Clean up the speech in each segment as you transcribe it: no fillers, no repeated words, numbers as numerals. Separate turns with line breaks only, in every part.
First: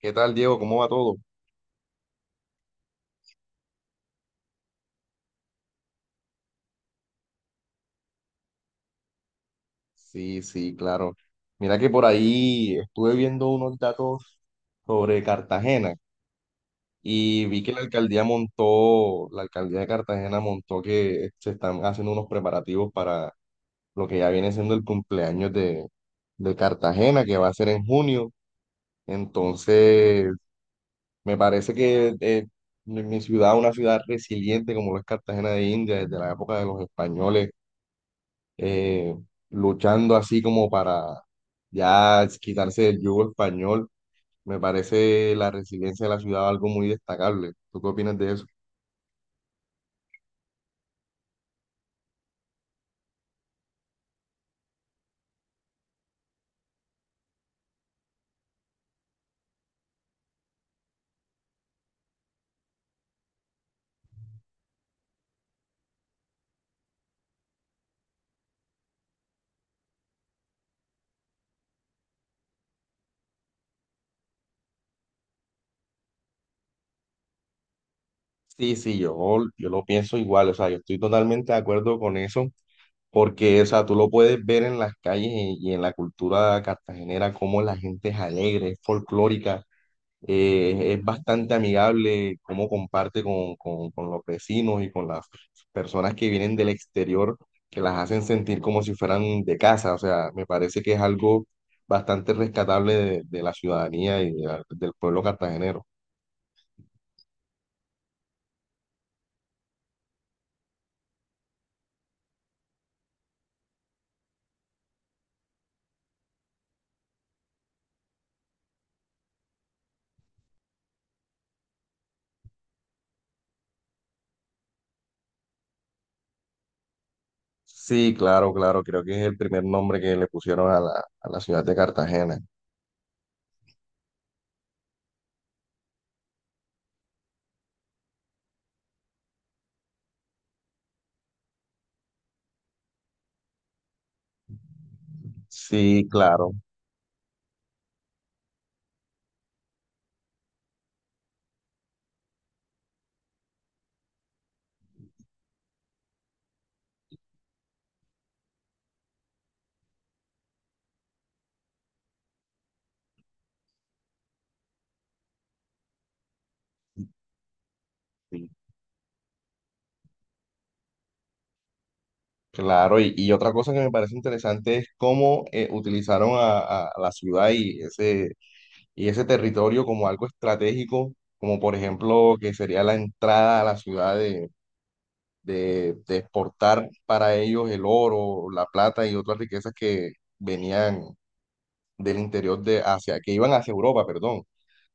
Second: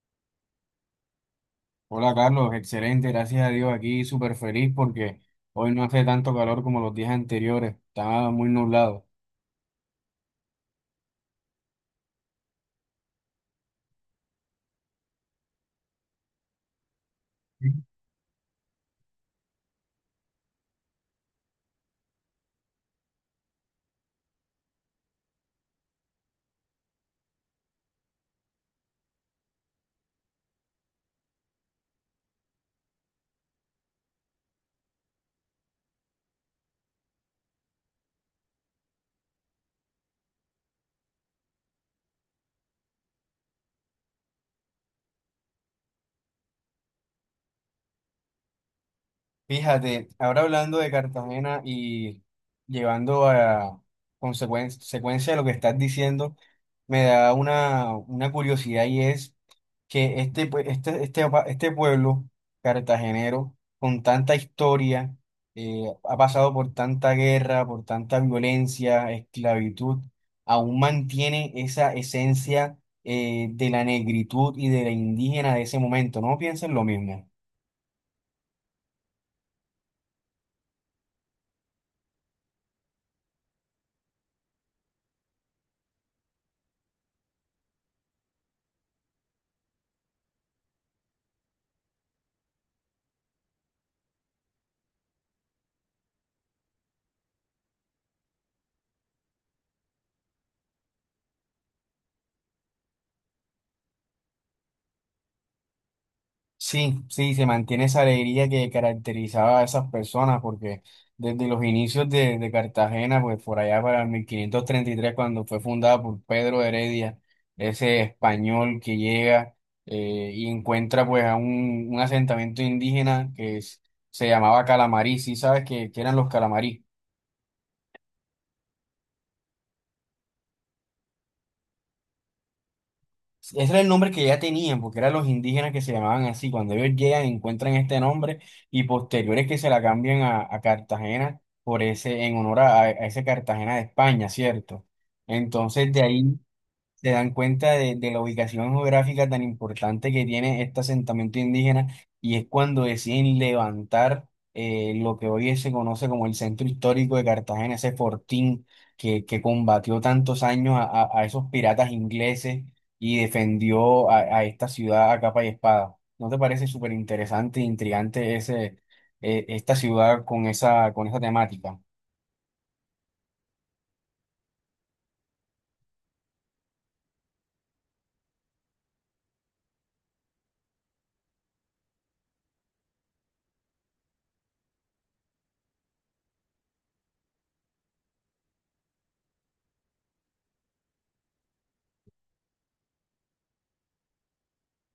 ¿Qué tal, Diego? ¿Cómo va todo?
Hola Carlos, excelente, gracias a Dios aquí súper feliz porque hoy no hace tanto calor como los días anteriores, estaba muy nublado.
Sí, sí, claro. Mira que por ahí estuve viendo unos datos sobre Cartagena y vi que la alcaldía montó, la alcaldía de Cartagena montó que se están haciendo unos preparativos para lo que ya viene siendo el cumpleaños de Cartagena, que va a ser en junio. Entonces, me parece que mi ciudad, una ciudad resiliente como lo es Cartagena de India, desde la época de los españoles eh, luchando así como para ya quitarse del yugo español. Me parece la resiliencia de la ciudad algo muy destacable. ¿Tú qué opinas de eso?
Fíjate, ahora hablando de Cartagena y llevando a consecuencia de lo que estás diciendo, me da una curiosidad y es que este pueblo cartagenero, con tanta historia, ha pasado por tanta guerra, por tanta violencia, esclavitud, aún mantiene esa esencia de la negritud y de la indígena de ese momento. ¿No piensan lo mismo?
Sí, sí, yo lo pienso igual, o sea, yo estoy totalmente de acuerdo con eso, porque, o sea, tú lo puedes ver en las calles y en la cultura cartagenera, cómo la gente es alegre, es folclórica, es bastante amigable, cómo comparte con los vecinos y con las personas que vienen del exterior, que las hacen sentir como si fueran de casa. O sea, me parece que es algo bastante rescatable de la ciudadanía y de del pueblo cartagenero.
Sí, sí, se mantiene esa alegría que caracterizaba a esas personas, porque desde los inicios de Cartagena, pues por allá para el 1533 cuando fue fundada por Pedro de Heredia, ese español que llega y encuentra pues a un asentamiento indígena que se llamaba Calamarí. ¿Sí sabes que eran los Calamarí?
Sí, claro, claro, creo que es el primer nombre que le pusieron a a la ciudad de Cartagena.
Ese era el nombre que ya tenían, porque eran los indígenas que se llamaban así. Cuando ellos llegan, encuentran este nombre y posteriores que se la cambian a Cartagena por ese, en honor a ese Cartagena de España, ¿cierto? Entonces de
Sí,
ahí
claro,
se dan cuenta de la ubicación geográfica tan importante que tiene este asentamiento indígena y es cuando deciden levantar lo que hoy se conoce como el centro histórico de Cartagena, ese fortín que combatió tantos años a esos piratas ingleses y defendió a esta ciudad a capa y espada. ¿No te parece súper interesante e intrigante
sí,
esta ciudad con esa temática?
claro. Y otra cosa que me parece interesante es cómo utilizaron a la ciudad y y ese territorio como algo estratégico, como por ejemplo que sería la entrada a la ciudad de exportar para ellos el oro, la plata y otras riquezas que venían del interior de Asia, que iban hacia Europa, perdón.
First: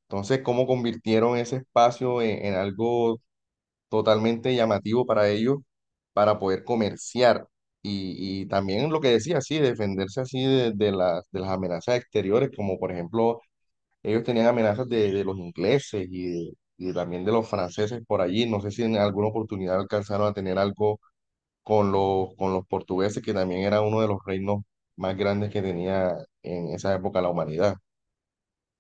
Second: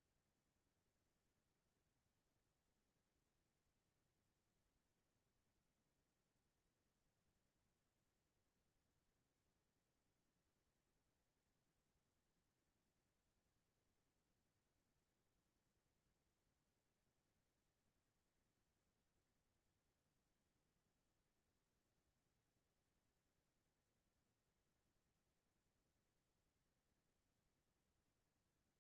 Entonces, ¿cómo convirtieron ese espacio en algo totalmente llamativo para ellos para poder comerciar? Y también lo que decía, sí, defenderse así de de las amenazas exteriores, como por ejemplo ellos tenían amenazas de los ingleses de- y también de los franceses por allí. No sé si en alguna oportunidad alcanzaron a tener algo con con los portugueses, que también era uno de los reinos más grandes que tenía en esa época la humanidad.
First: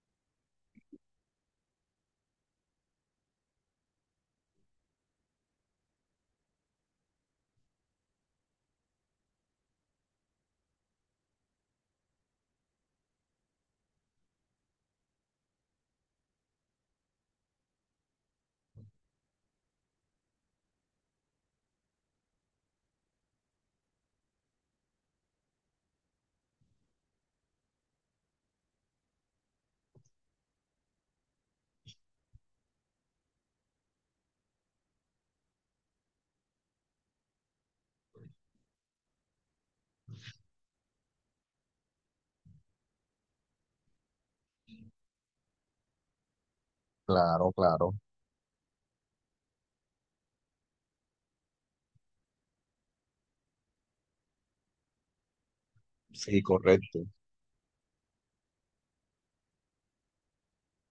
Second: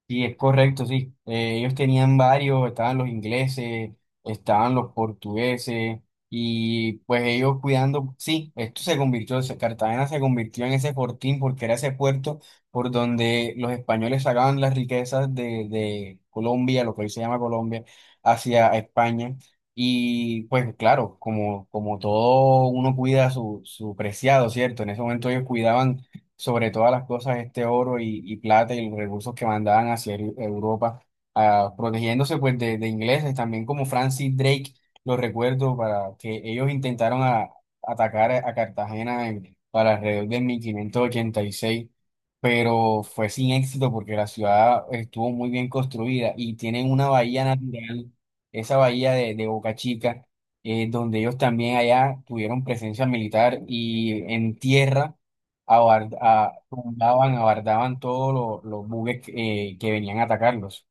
Sí, es correcto, sí. Ellos tenían varios, estaban los ingleses, estaban los portugueses, y pues ellos cuidando, sí, esto se convirtió, Cartagena se convirtió en ese fortín porque era ese puerto por donde los españoles sacaban las riquezas de Colombia, lo que hoy se llama Colombia, hacia España. Y pues claro, como todo uno cuida su preciado, ¿cierto? En ese momento ellos cuidaban sobre todas las cosas este oro y plata y los recursos que mandaban hacia Europa, protegiéndose pues de ingleses, también como Francis Drake, lo recuerdo, para que ellos intentaron atacar a Cartagena para alrededor de 1586, pero fue sin éxito porque la ciudad estuvo muy bien construida y tienen una bahía
Claro, claro.
natural, esa bahía de Boca Chica, donde ellos también allá tuvieron presencia militar y en tierra
Sí, correcto.
tumbaban, abardaban todos los buques que venían a atacarlos.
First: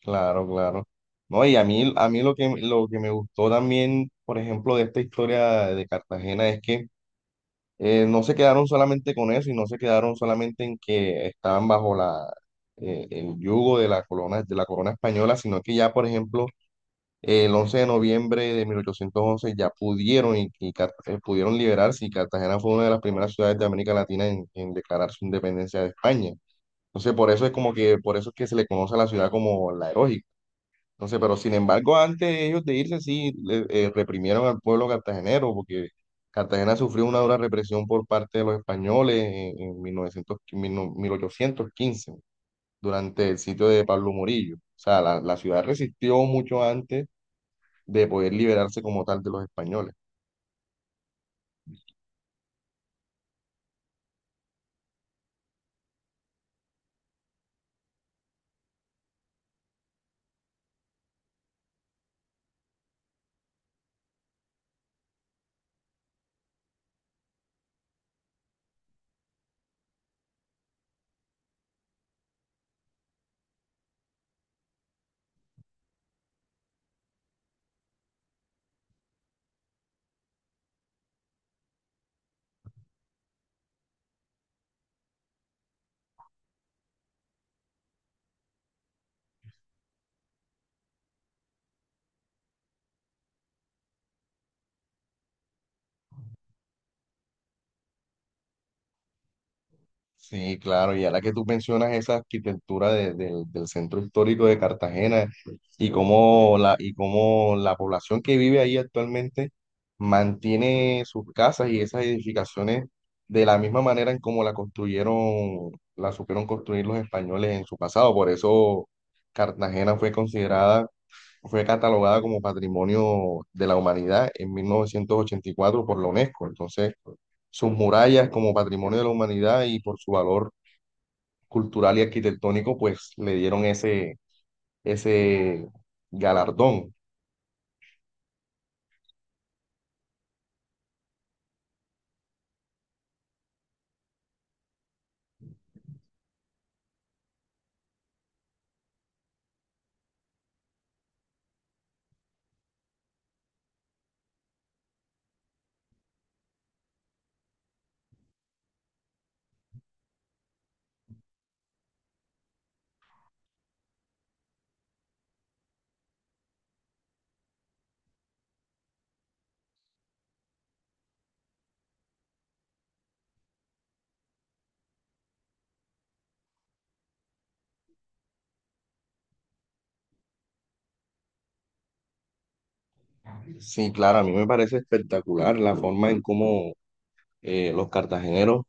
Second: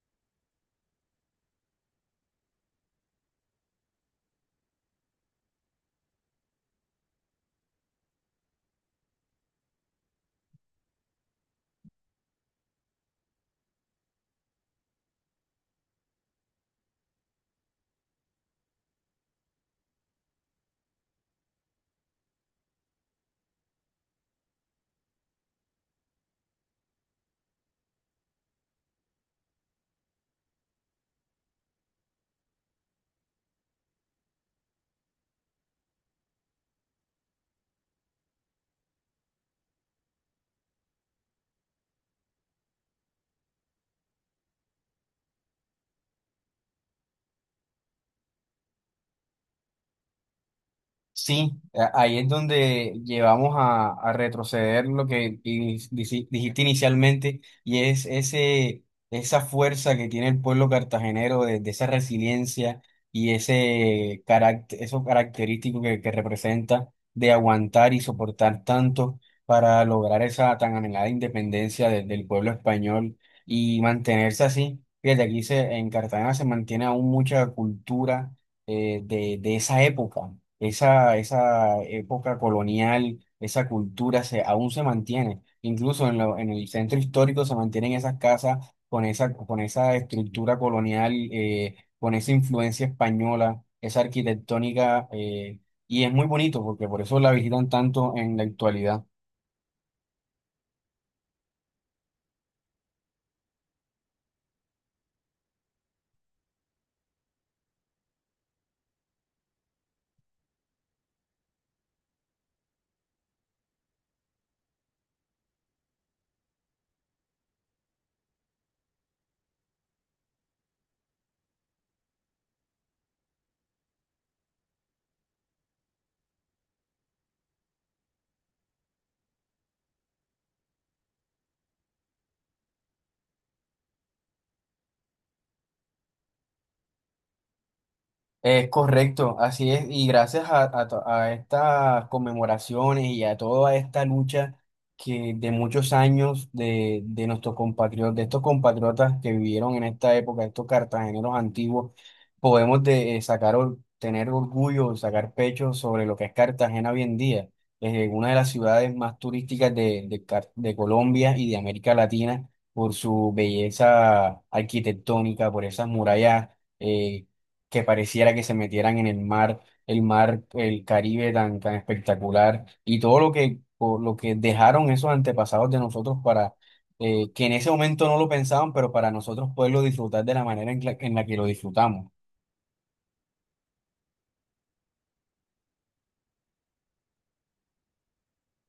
Claro, claro. No, y a mí lo que me gustó también, por ejemplo, de esta historia de Cartagena es que no se quedaron solamente con eso y no se quedaron solamente en que estaban bajo el yugo de la corona española, sino que ya, por ejemplo, el 11 de noviembre de 1811 ya pudieron, pudieron liberarse y Cartagena fue una de las primeras ciudades de América Latina en declarar su independencia de España. Entonces, por eso es como que, por eso es que se le conoce a la ciudad como la heroica. Entonces, pero sin embargo, antes de ellos de irse, sí, reprimieron al pueblo cartagenero, porque Cartagena sufrió una dura represión por parte de los españoles en 1900 mil- no- 1815 durante el sitio de Pablo Morillo. O sea, la ciudad resistió mucho antes de poder liberarse como tal de los españoles.
Sí, ahí es donde llevamos a retroceder lo que dijiste inicialmente y es esa fuerza que tiene el pueblo cartagenero de esa resiliencia y ese carácter, eso característico que representa de aguantar y soportar tanto para lograr esa tan anhelada independencia del pueblo español y mantenerse así. Fíjate, aquí en Cartagena se mantiene aún mucha cultura de esa época, esa época colonial, esa cultura aún se mantiene. Incluso en el centro histórico se mantienen esas casas con esa estructura colonial, con esa influencia española, esa arquitectónica, y es muy bonito porque por eso la visitan tanto en la actualidad.
Sí, claro, y ahora que tú mencionas esa arquitectura del centro histórico de Cartagena y cómo la población que vive ahí actualmente mantiene sus casas y esas edificaciones de la misma manera en cómo la construyeron, la supieron construir los españoles en su pasado. Por eso Cartagena fue catalogada como Patrimonio de la Humanidad en 1984 por la UNESCO. Entonces, sus murallas como Patrimonio de la Humanidad y por su valor cultural y arquitectónico, pues le dieron ese galardón.
Es correcto, así es, y gracias a estas conmemoraciones y a toda esta lucha que de muchos años de nuestros compatriotas, de estos compatriotas que vivieron en esta época, estos cartageneros antiguos, podemos tener orgullo, sacar pecho sobre lo que es Cartagena hoy en día, es una de las ciudades más turísticas de Colombia y de América Latina por su belleza arquitectónica, por esas murallas eh, que pareciera que se metieran en el mar, el Caribe tan, tan espectacular y todo por lo que dejaron esos antepasados de nosotros para que en ese momento no lo pensaban, pero para nosotros poderlo disfrutar de la manera en la que lo disfrutamos.
Sí, claro, a mí me parece espectacular la forma en cómo los cartageneros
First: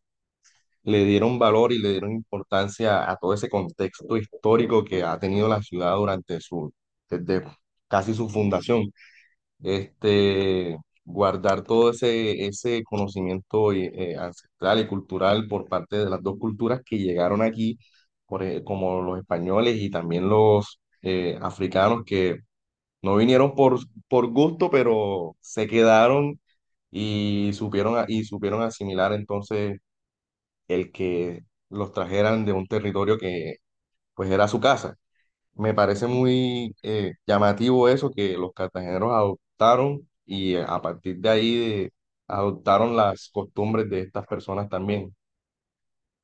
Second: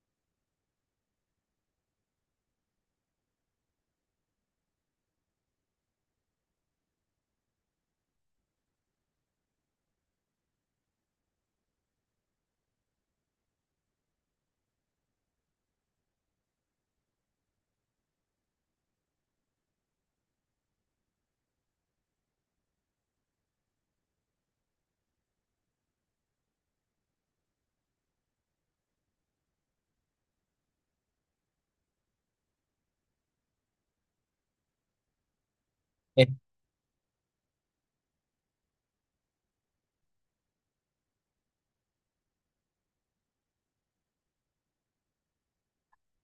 le dieron valor y le dieron importancia a todo ese contexto histórico que ha tenido la ciudad durante desde casi su fundación. Este, guardar todo ese conocimiento ancestral y cultural por parte de las dos culturas que llegaron aquí, como los españoles y también los africanos que no vinieron por gusto, pero se quedaron y y supieron asimilar entonces el que los trajeran de un territorio que pues era su casa. Me parece muy llamativo eso que los cartageneros adoptaron y a partir de ahí adoptaron las costumbres de estas personas también.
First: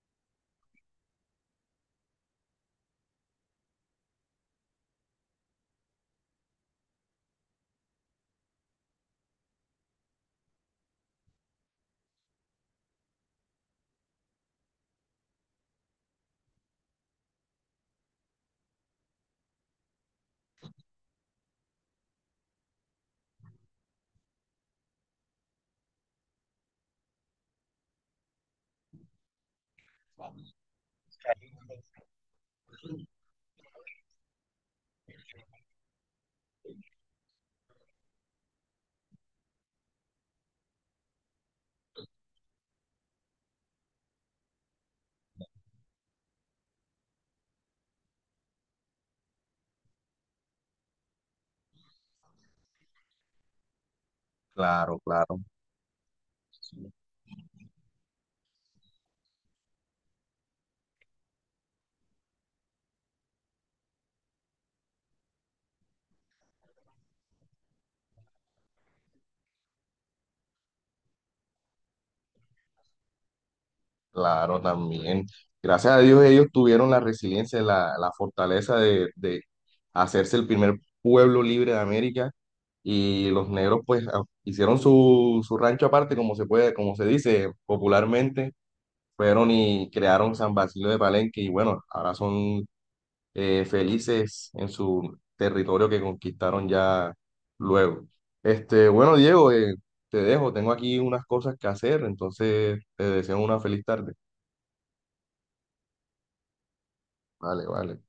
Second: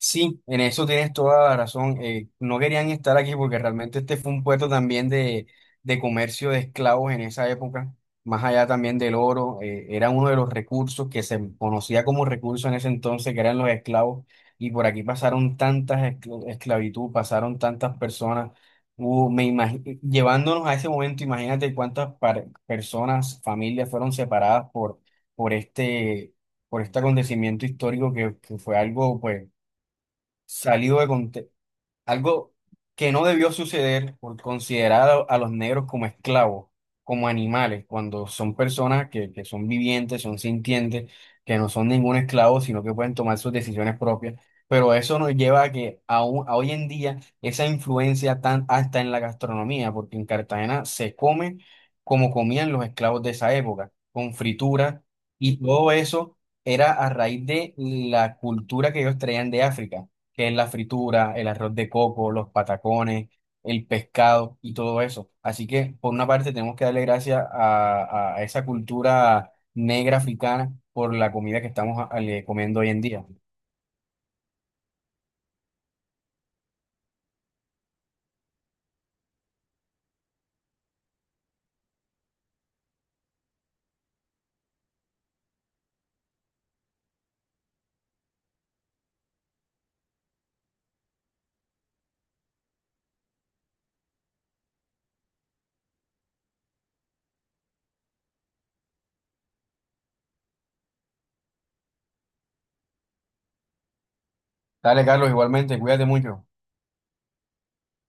Sí, en eso tienes toda la razón. No querían estar aquí porque realmente este fue un puerto también de comercio de esclavos en esa época, más allá también del oro, era uno de los recursos que se conocía como recurso en ese entonces, que eran los esclavos, y por aquí pasaron tantas esclavitud, pasaron tantas personas, llevándonos a ese momento, imagínate cuántas personas, familias fueron separadas por este, por este acontecimiento histórico que fue algo, pues salido de contexto, algo que no debió suceder por considerar a los negros como esclavos, como animales, cuando son personas que son vivientes, son sintientes, que no son ningún esclavo, sino que pueden tomar sus decisiones propias. Pero eso nos lleva a que a hoy en día esa influencia tan hasta en la gastronomía, porque en Cartagena se come como comían los esclavos de esa época, con
Claro,
frituras
claro,
y todo eso era a raíz de la cultura que ellos traían de África, que es la fritura, el arroz de coco, los patacones, el pescado y todo eso. Así que, por una parte, tenemos que darle gracias a esa cultura negra africana por la comida que estamos comiendo hoy en día.
claro, también. Gracias a Dios ellos tuvieron la resiliencia, la fortaleza de hacerse el primer pueblo libre de América y los negros pues hicieron su rancho aparte, como se puede, como se dice popularmente, fueron y crearon San Basilio de Palenque y bueno, ahora son felices en su territorio que conquistaron ya luego. Este, bueno, Diego, te dejo, tengo aquí unas cosas que hacer, entonces te deseo una feliz tarde.
Dale, Carlos, igualmente, cuídate mucho.
Vale, vale.